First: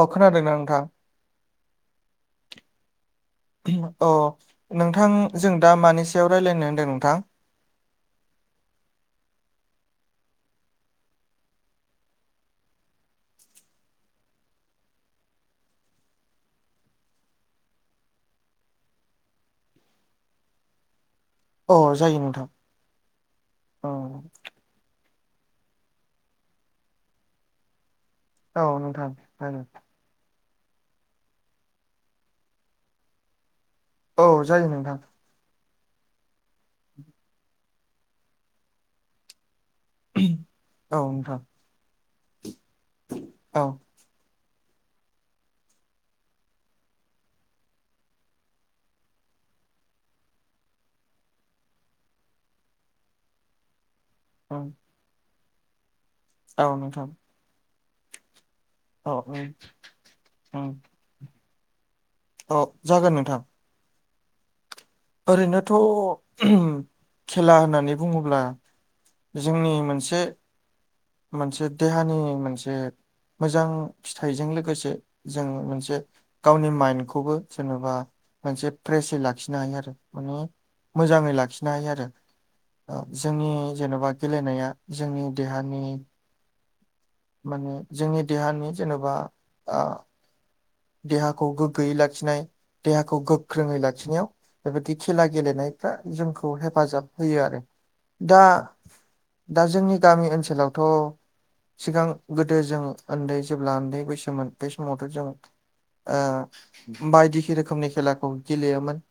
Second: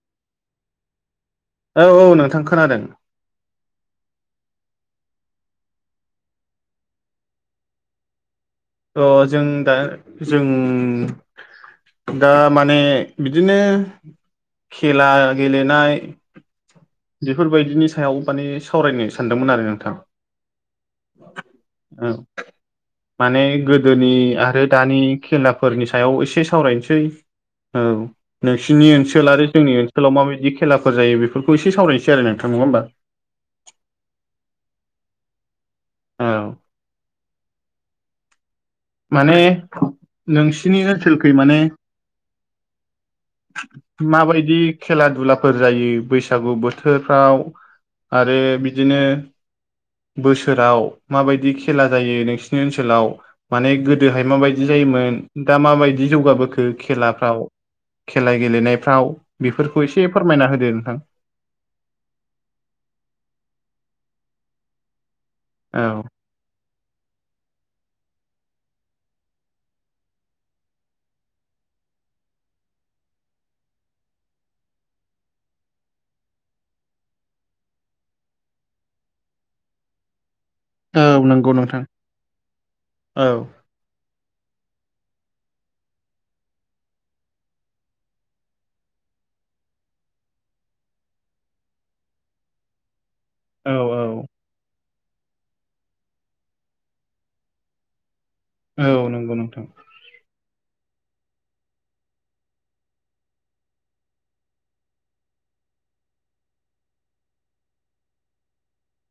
अ खोनादोंनाा नोंथां? औ औ नोंथां खोनादों। अ नोंथां जों दा मानि सायाव रायलायनो होनदों नोंथां। अजों दा जों दा माने बिदिनो, खेला गेलेनाय, बेफोरबायदिनि सायाव माने सावरायनो सानदोंमोन आरो नोंथां। अ औ जायो नोंथां माने औ गोदोनि आरो दानि, खेलाफोरनि सायाव एसे सावरायनोसै ओ औ नोंसिनि नोंथां ओनसोल आरो जायो। जोंनि ओनस ओनसोलाव माबायदि खेलाफोर जायो बेफोरखौ एसे सावरायनोसै नोंथां नङा होनबा, औ जायो नोंथां औ माने नोंसिनि औ ओनसोलखै नोंथां माने, औ माबायदि खेला दुलाफोर जायो बैसागु बोथोरफ्राव, आरो बिदिनो, बोसोराव माबायदि खेला जायो नोंसिनि ओनसोलाव, माने गोदोहाय माबायदि ओं जायोमोन दा माबायदि जौगाबोखो औ नोंथां खेलाफ्राव, खेला औ गेलेनायफ्राव ओं बेफोरखौ एसे फोरमायना होदो नोंथां, अ जागोन नोंथां। ओरैनोथ' औ खेला होननानै बुङोब्ला जोंनि मोनसे, मोनसे देहानि मोनसे, मोजां फिथाइजों लोगोसे जों मोनसे गावनि मायेनखौबो जेनेबा मोनसे फ्रेसयै लाखिनो हायो आरो माने, औ मोजाङै नंगौ लाखिनो नोंथां हायो आरो औ औ जोंनि, जेन'बा गेलेनाया जोंनि देहानि। माने जोंनि देहानि जेनेबा ओ, देहाखौ गोग्गोयै लाखिनाय देहाखौ गोख्रोङै लाखिनायाव, बेबायदि खेला गेलेनायफ्रा जोंखौ हेफाजाब होयो आरो दा, औ औ नंगौ नोंथां दा जोंनि गामि ओनसोलावथ' सिगां गोदो जों उन्दै जेब्ला उन्दै बैसोमोन बे समावथ' जों ओ बायदि रोखोमनि खेलाखौ गेलेयोमोन।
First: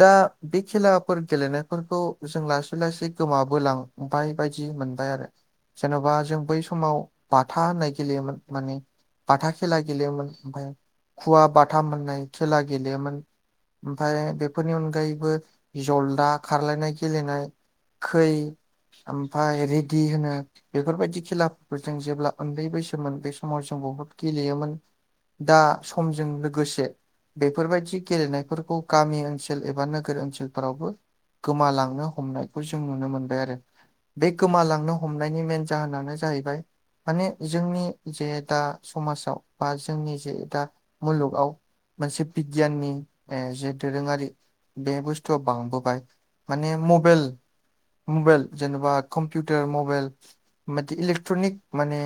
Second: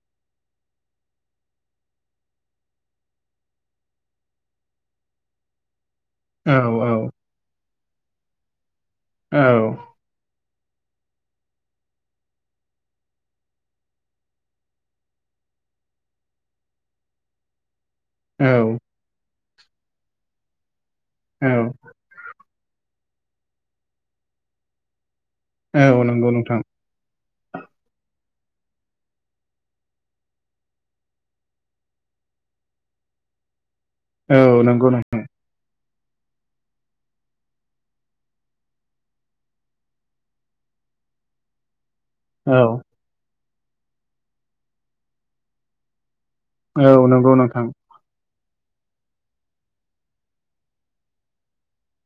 दा बे खेलाफोर गेलेनायफोरखौ जों लासै लासै गोमाबोलां, बाय बायदि मोनबाय आरो जेन'बा जों औ बै समाव बाथा होननाय गेलेयोमोन माने औ बाथा खेला गेलेयोमोन ओमफाय, खुवा बाथाम मोननाय खेला गेलेयोमोन, ओनफाय बेफोरनि अनगायैबो जलदा खारलायनाय गेलेनाय, खै औ ओमफाय रेडि होनो बेफोरबायदि खेलाफोरखौ जों जेब्ला उन्दै बैसोन बे समाव जों बहुद गेलेयोमोन दा, औ औ समजों नंगौ नोंथां लोगोसे, बेफोरबायदि गेलेनायफोरखौ गामि ओनसोल एबा नोगोर ओनसोलफोरावबो, गोमालांनो हमनायखौ जों नुनो मोनबाय आरो बे औ नंगौ गोमालांनो नोंथां हमनायनि मेन जाहोनानो जाहैबाय। माने जोंनि जे दा समाजाव बा जोंनि जे दा मुलुगाव मोनसे औ बिगियाननि जे दोरोङारि बे बुस्थुआव बांबोबाय माने औ मबेल नंगौ नोंथां मबेल जेनेबा कम्पिउटार मबेल [unintelligible] इलेक्ट्रनिक माने,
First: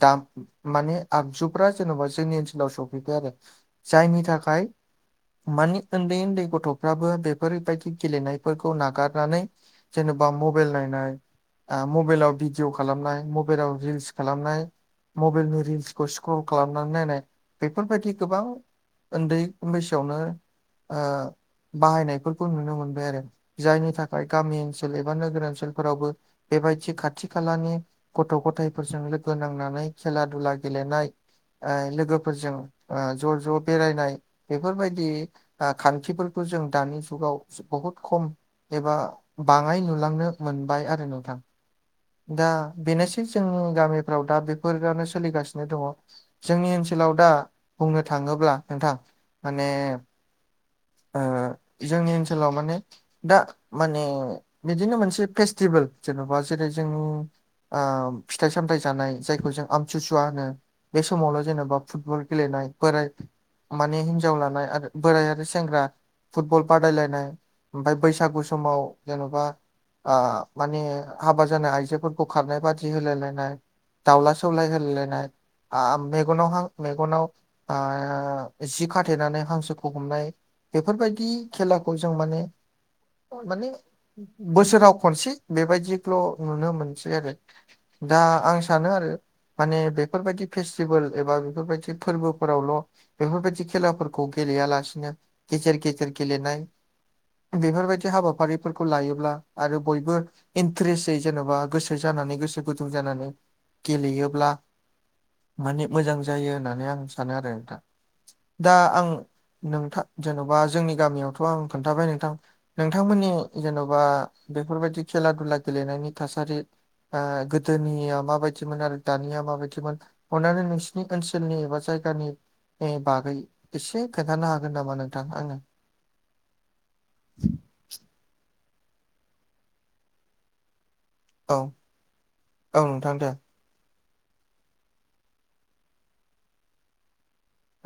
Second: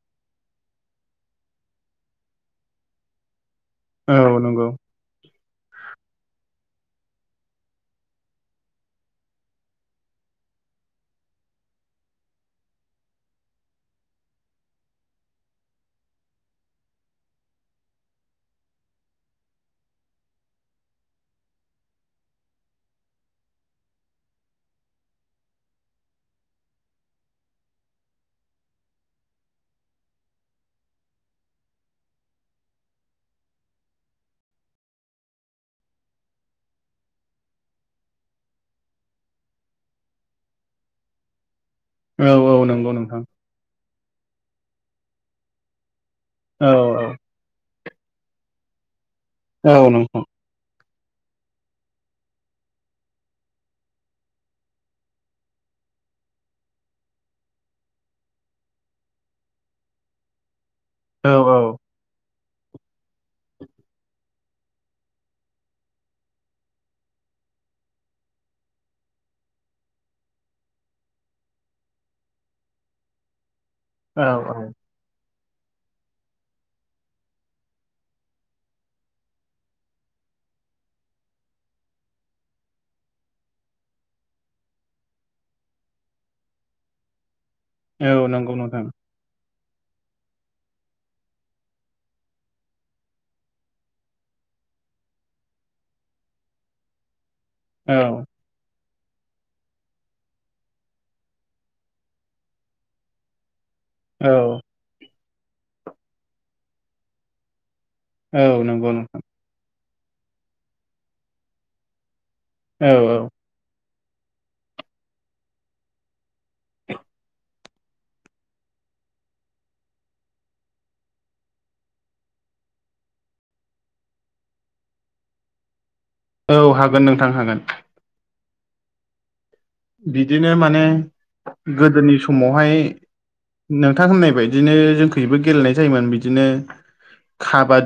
दाम माने आगजुफ्रा जेनेबा जोंनि ओनसोलाव सफैबाय आरो जायनि औ थाखाय, नंगौ मानि उन्दै उन्दै गथ'फ्राबो बेफोरबायदि गेलेनायफोरखौ नागारनानै, जेनेबा मबेल नायनाय, मबेलाव भिडिअ खालामनाय मबेलाव रिल्स खालामनाय, मबाइलनि रिल्सखौ स्क्र'ल खालामनानै नायनाय बेफोरबायदि गोबां उन्दै बैसोआवनो बाहायनायफोरखौ नुनो मोनबाय आरो जायनि थाखाय गामि ओनसोल एबा नोगोर ओनसोलफोरावबो बेबायदि खाथि खालानि गथ' गथाइफोरजों लोगो नांनानै खेला दुला गेलेनाय लोगो फोरजों ज' ज' बेरायनाय बेफोरबायदि खान्थिफोरखौ जों दानि जुगाव बहुद खम एबा बाङाय नुलांनो मोनबाय आरो नोंथां। औ दा औ नंगौ नोंथां बेनोसै जोंनि गामिफ्राव दा बेफोरानो सोलिगासिनो दङ जोंनि औ ओनसोल दा बुंनो थाङोब्ला नोंथां माने औ औ नोंथां जोंनि ओनसोलाव माने दा माने बिदिनो मोनसे फेस्टिभेल जेन'बा जेरै जोंनि फिथाइ सामथाइ जानाय जायखौ जों आमथि सुवा होनो बे औ समावल' औ जेनेबा फुटबल गेलेनाय बोराय माने हिनजाव लानाय आरो बोराय आरो सेंग्रा फुटबल बादायलायनाय ओमफ्राय बैसागु समाव जेन'बा माने हाबा जानाय आइजोफोरखौ खारनाय बादि होलायलायनाय औ दाउला सौलाय होलायलायनाय मेगनावहां मेगनाव जि खाथेनानै हांसोखौ हमनाय बेफोरबायदि खेलाखौ जों माने माने बोसोराव खनसे बेबायदिखौल' नुनो मोनसै आरो। औ दा औ नंगौ आं नोंथां सानो आरो माने बेफोरबायदि फेस्टिभेल एबा बेफोरबायदि फोरबोफोरावल' बेफोरबायदि खेलाफोरखौ गेलेयालासिनो गेजेर गेजेर गेलेनाय बेफोरबायदि औ हाबाफारि फोरखौ लायोब्ला आरो बयबो इन्ट्रेसै जेन'बा गोसो जानानै गोसो गुदुं जानानै औ गेलेयोब्ला माने मोजां जायो होननानै आं सानो आरो नोंथां। औ दा नंगौ आं नोंथां नोंथां जेन'बा जोंनि गामियावथ' आं खोन्थाबाय नोंथां औ औ नोंथांमोननि जेन'बा बेफोरबायदि खेला दुला गेलेनायनि थासारि गोदोनिया माबायदिमोन आरो दानिया माबायदिमोन अननानै नोंसि नि ओनसोलनि एबा जायगानि बागै एसे खोन्थानो हागोन नामा नोंथां आनो? औ हागोन नोंथां हागोन। बिदिनो माने औ गोदोनि समावहाय औ नोंथां दे नोंथां होननाय बायदिनो जोंखैबो गेलेनाय जायोमोन बिदिनो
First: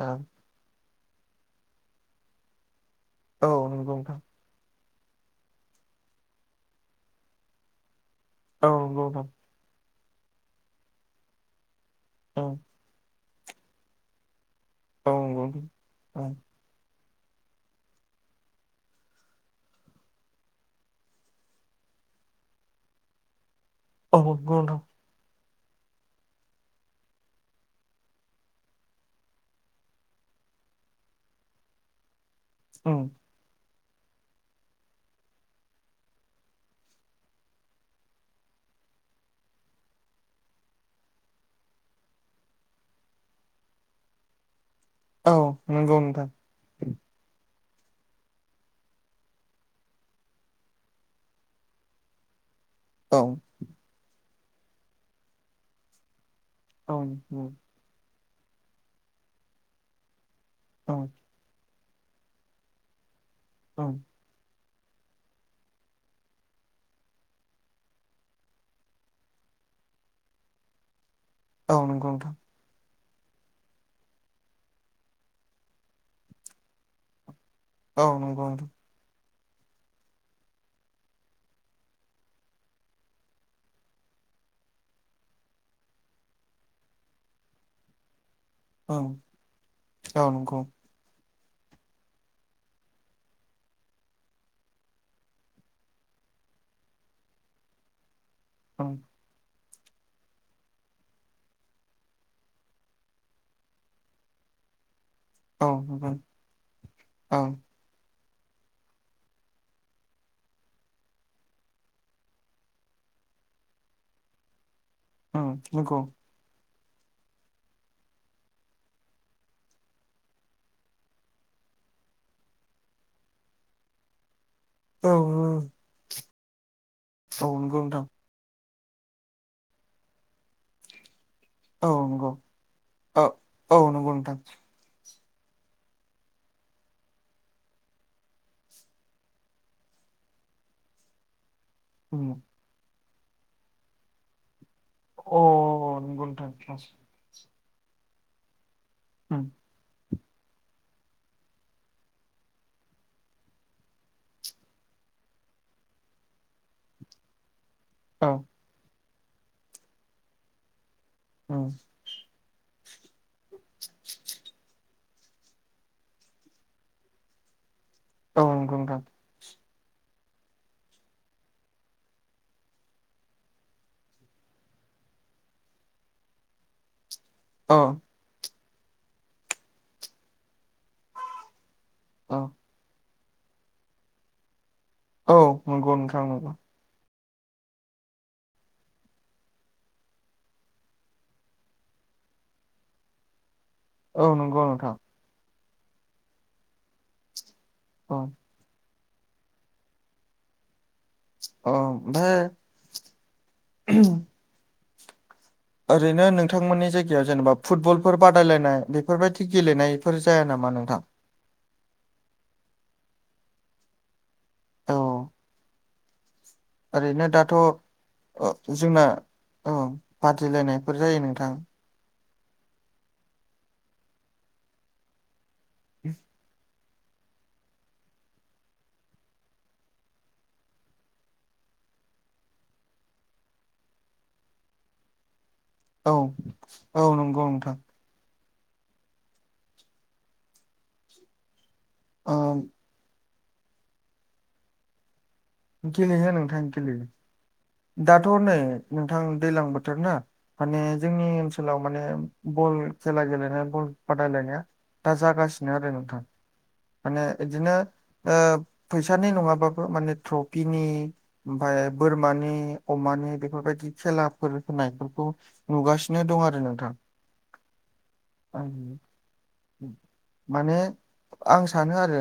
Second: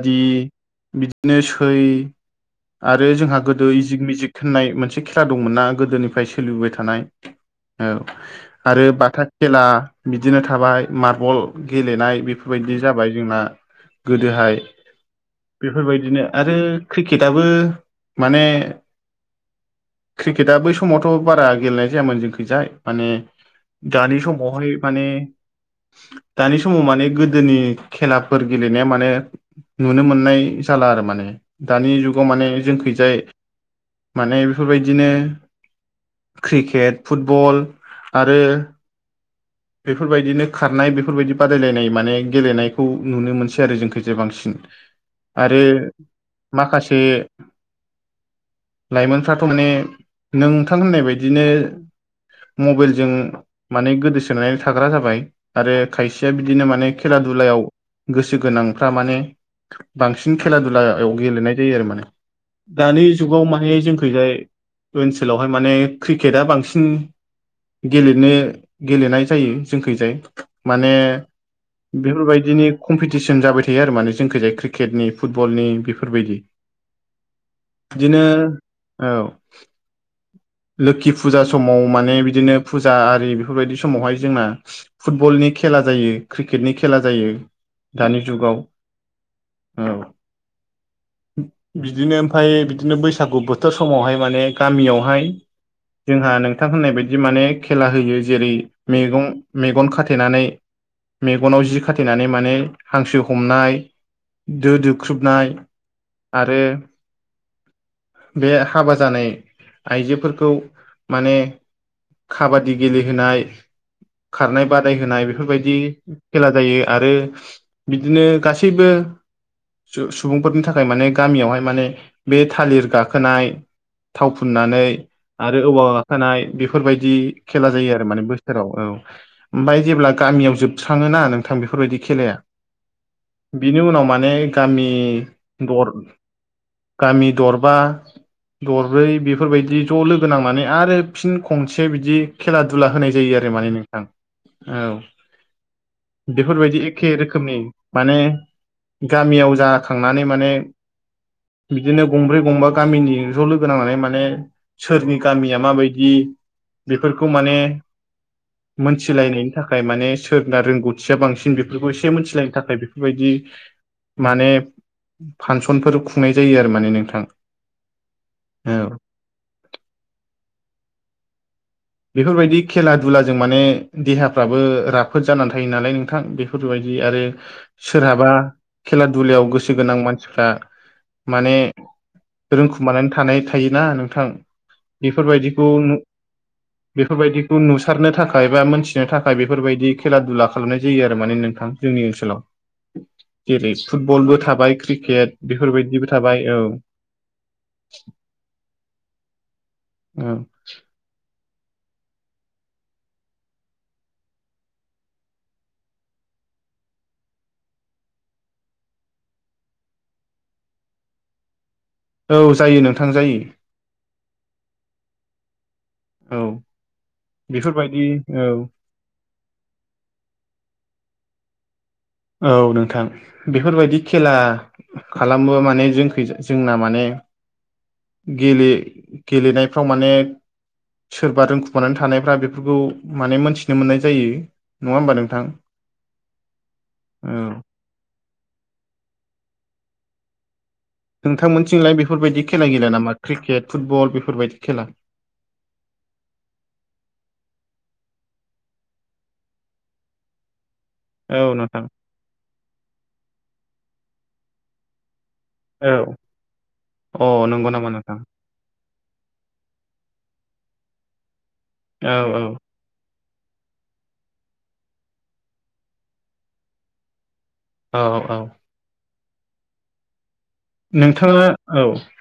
औ बिदिनो सै आरो जोंहा औ गोदो नंगौ इजिक नोंथां मिजिक होननाय मोनसे खेला दंमोन ना गोदोनिफ्राय सोलिबोबाय थानाय औ औ आरो नंगौ बाथा नोंथां खेला बिदिनो थाबाय मार्बल गेलेनाय ओं बेफोरबायदि जाबाय जोंना गोदोहाय औ नंगौ बेफोरबायदिनो नोंथां ओं औ आरो क्रिकेटआबो माने क्रिकेटआ बै समावथ' बारा गेलेनाय जायामोन जोंखैजाय माने दानि समावहाय माने दानि समाव माने गोदोनि खेलाफोर गेलेनाया माने नुनो मोननाय जाला आरो माने दानि जुगाव माने जोंखैजाय माने बेफोरबायदिनो क्रिकेट फुटबल आरो बेफोरबायदिनो खारनाय बेफोरबायदि बादायलायनाय माने गेलेनायखौ नुनो मोनसै आरो जोंखैजाय बांसिन। आरो नंगौ नोंथां माखासे लाइमोनफ्राथ' माने नोंथां होननाय बायदिनो मबाइल जों ओं माने गोदोसोनानै थाग्रा जाबाय आरो खायसेया बिदिनो माने औ खेला नंगौ दुलायाव गोसो गोनांफ्रा माने बांसिन खेला नोंथां दुलायाव गेलेनाय जायो आरो माने। दानि जुगाव माने जोंखैजाय ओनसोलावहाय माने क्रिकेटआ बांसिन गेलेनो गेलेनाय जायो जोंखैजाय माने औ नंगौ औ नंगौ बेफोर नोंथां बायदिनि कम्पिटिसन जाबाय थायो आरो माने जोंनिखैजाय क्रिकेटनि फुटबलनि बेफोरबायदि। औ बिदिनो नंगौ नोंथां। औ लोखि फुजा समाव माने बिदिनो फुजा आरि बेफोरबायदि समावहाय जोंना फुटबलनि खेला जायो क्रिकेटनि खेला जायो दानि जुगाव। औ औ नंगौ बिदिनो ओमफ्राय बिदिनो बैसागु बोथोर समावहाय माने गामियावहाय जोंहा नोंथां होननाय बायदि माने खेला होयो। जेरै ओं मैगं मेगन खाथेनानै मेगनाव जि खाथेनानै माने हांसो हमनाय दो दो- बुख्रुबनाय औ नंगौ आरो ओं बे हाबा जानाय आइजोफोरखौ माने खाबादि गेलेहोनाय खारनाय बादायहोनाय ओं बेफोरबायदि नंगौ खेला जायो। आरो बिदिनो गासैबो सु-सुबुंफोरनि थाखाय माने गामियावहाय माने बे थालिर गाखोनाय। थाव फुननानै औ आरो औवा गाखोनाय बेफोरबायदि औ खेला नंगौ जायो आरो नोंथां माने बो- सोराव औ। ओमफ्राय जेब्ला गामियाव जोबस्राङो ना नों- थां औ बेफोरबायदि नंगौ खेलाया। औ औ बिनि उनाव नंगौ माने नोंथां गामि दर- गामि दरबा दरब्रै बेफोरबायदि ज' लोगो नांनानै आरो फिन खनसे बिदि उम खेला-दुला होनाय जायो आरो माने नोंथां। अ नंगौ औ नोंथां बेफोरबायदि एखे रोखोमनि माने उम गामियाव जा खांनानै माने बिदिनो गंब्रै-गंबा गामिनि ज' लोगो नांनानै माने सोरनि गामिया माबायदि बेफोरखौ माने औ मोनथिलायनायनि थाखाय माने सोरना रोंगौथिया बांसिन उम बेफोरखौ एसे मिनथिलायनो थाखाय बे- फोरबायदि माने फांसनफोर खुंनाय जायो आरो माने नोंथां नंगौ औ नोंथां बेफोरबायदि खेला दुलाजों माने देहाफ्राबो राफोद जानानै थायो नालाय नोंथां। बेफोरबायदि आरो औ सोरहाबा खेला दुलायाव गोसो गोनां मानसिफ्रा माने अ रोंखुमानानै थानाय थायोना नोंथां। औ बेफोरबायदिखौ नंगौ नोंथां नंगौ बेफोरबायदिखौ नुसारनो थाखाय बा मोनथिनो थाखाय बेफोरबायदि खेला दुला खालामनाय जायो आरो माने नोंथां जोंनि ओनसोलाव। [inaudible] [unintelligible] औ फुटबलबो नंगौ थाबाय नोंथां क्रिकेट बेफोरबायदिबो थाबाय औ। अ उम अ' ओमफ्राय [unintelligible] ओरैनो नोंथांमोननि जायगायाव जेनेबा फुटबलफोर बादायलायनाय बेफोरबायदि गेलेनायफोर जाया नामा नोंथां? औ जायो नोंथां जायो। औ औ ओरैनो दाथ बेफोरबायदि औ ओ जोंना औ बादायलायनायफोर जायो नोंथां। औ नोंथां बेफोरबायदि खेला खालामबा माने जोंनिखै जोंना माने गेले गेलेनायफ्राव माने सोरबा रोंखुमानानै थानायफ्रा बेफोरखौ माने मोन्थिनो मोननाय जायो। नङा होमबा नोंथां? औ औ नंगौ नोंथां। नोंथांमोनथिंलाय ओ बेफोरबायदि खेला गेलेया नामा? क्रिकेट फुटबल बेफोरबायदि खेला। गेलेयो नोंथां गेलेयो। दाथ' नै नोंथां दैलां बोथोर ना माने जोंनि औ ओनसोलाव नोंथां माने बल खेला गेलेनाय बल बादायलायनाया दा जागासि नो आरो औ नोंथां माने अ नंगौ इदिनो नामा नोंथां ओ फैसानि नङाबाबो माने ट्र'फिनि आमफाय औ औ बोरमानि अमानि बेफोरबादि खेलाफोर होनायफोरखौ नुगासिनो दं आरो नोंथां औ औ उम माने नोंथाङा आं औ सानो आरो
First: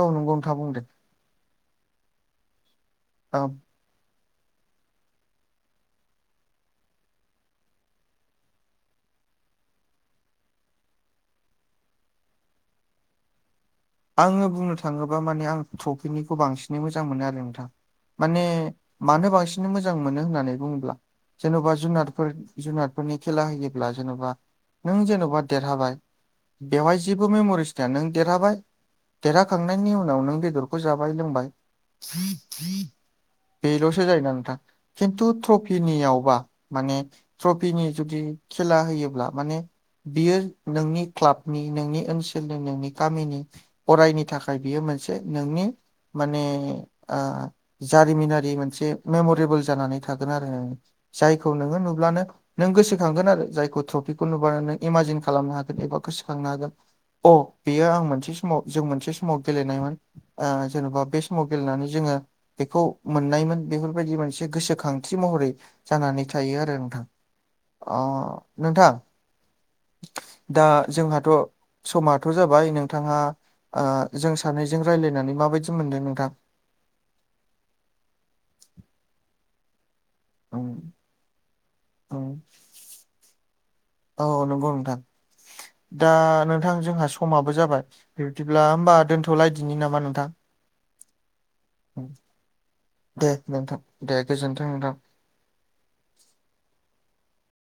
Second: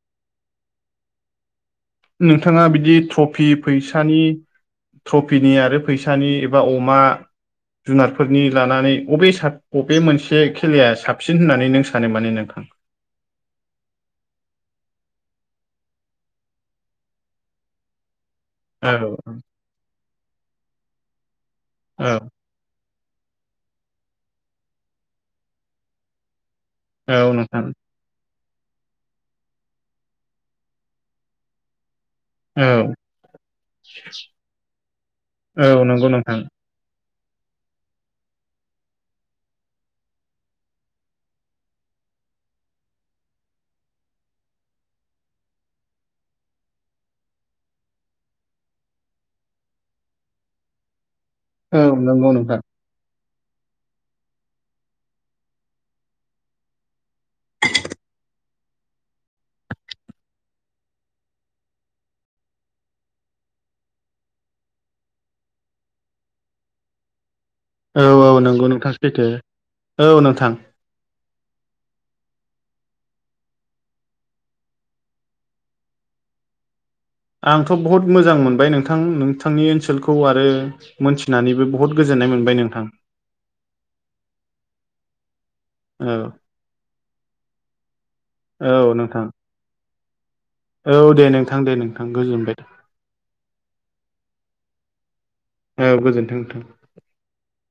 औ नोंगौ नोंथा बुं दे नोंथांआ बिदि ओ ट्र'फि फैसानि ट्र'फिनि आरो फैसानि एबा अमा जुनारफोरनि लानानै अबे साबसिन अबे मोनसे खेलाया साबसिन होननानै नों सानो माने नोंथां आङो बुंनो थाङोबा माने आं ट्र'फिनिखौ बांसिनै मोजां मोनो आरो नोंथां माने औ मानो बांसिन मोजां मोनो होननानै बुङोब्ला जेनोबा औ जुनारफोर जुनारफोरनि खेला होयोब्ला जेनोबा नों जेनोबा देरहाबाय बेवहाय जेबो औ नोंथां मेम'रिस थाया नों देरहाबाय देरहाखांनायनि उनाव नों बेदरखौ जाबाय लोंबाय औ बेल'सो जायोना नोंथां खिन्थु औ नंगौ ट्र'फिनिआवबा नोंथां माने ट्र'फिनि जुदि खेला होयोब्ला माने बियो नोंनि क्लाबनि नोंनि ओनसोलनि नोंनि गामिनि अरायनि थाखाय बियो मोनसे नोंनि माने ओ जारिमिनारि मोनसे मेम'रेबोल जानानै थागोन आरो जायखौ नोङो औ नुब्लानो नंगौ नोंथां नों गोसोखांगोन आरो जायखौ ट्र'फिखौ नुबानो नों इमाजिन खालामनो हागोन एबा गोसोखांनो हागोन अ बेयो आं मोनसे समाव जों मोनसे समाव गेलेनायमोन ओ जेन'बा बे समाव गेलेनानै जोङो बेखौ मोननायमोन बेफोरबादि मोनसे गोसोखांथि महरै जानानै थायो आरो नोंथां अ औ औ नंगौ नोंथां सैथो औ नोंथां दा जोंहाथ' समाथ' जाबाय नोंथांहा ओ जों सानैजों रायज्लायनानै माबादि मोनदों नोंथां आंथ' बहुत मोजां मोनबाय नोंथां नोंथांनि ओनसोलखौ आरो उम मोनथिनानैबो बहुत उम गोजोनाय मोनबाय नोंथां औ नोंगौ नोंथां दा औ नोंथां जोंहा समाबो जाबाय बिबदिब्ला औ होमबा नोंथां दोनथ'लाायदिनि नामा नोंथां औ दे नोंथां दे नोंथां गोजोनबाय दे नोंथां दे गोजोनथों नोंथां औ गोजोनथों नोंथां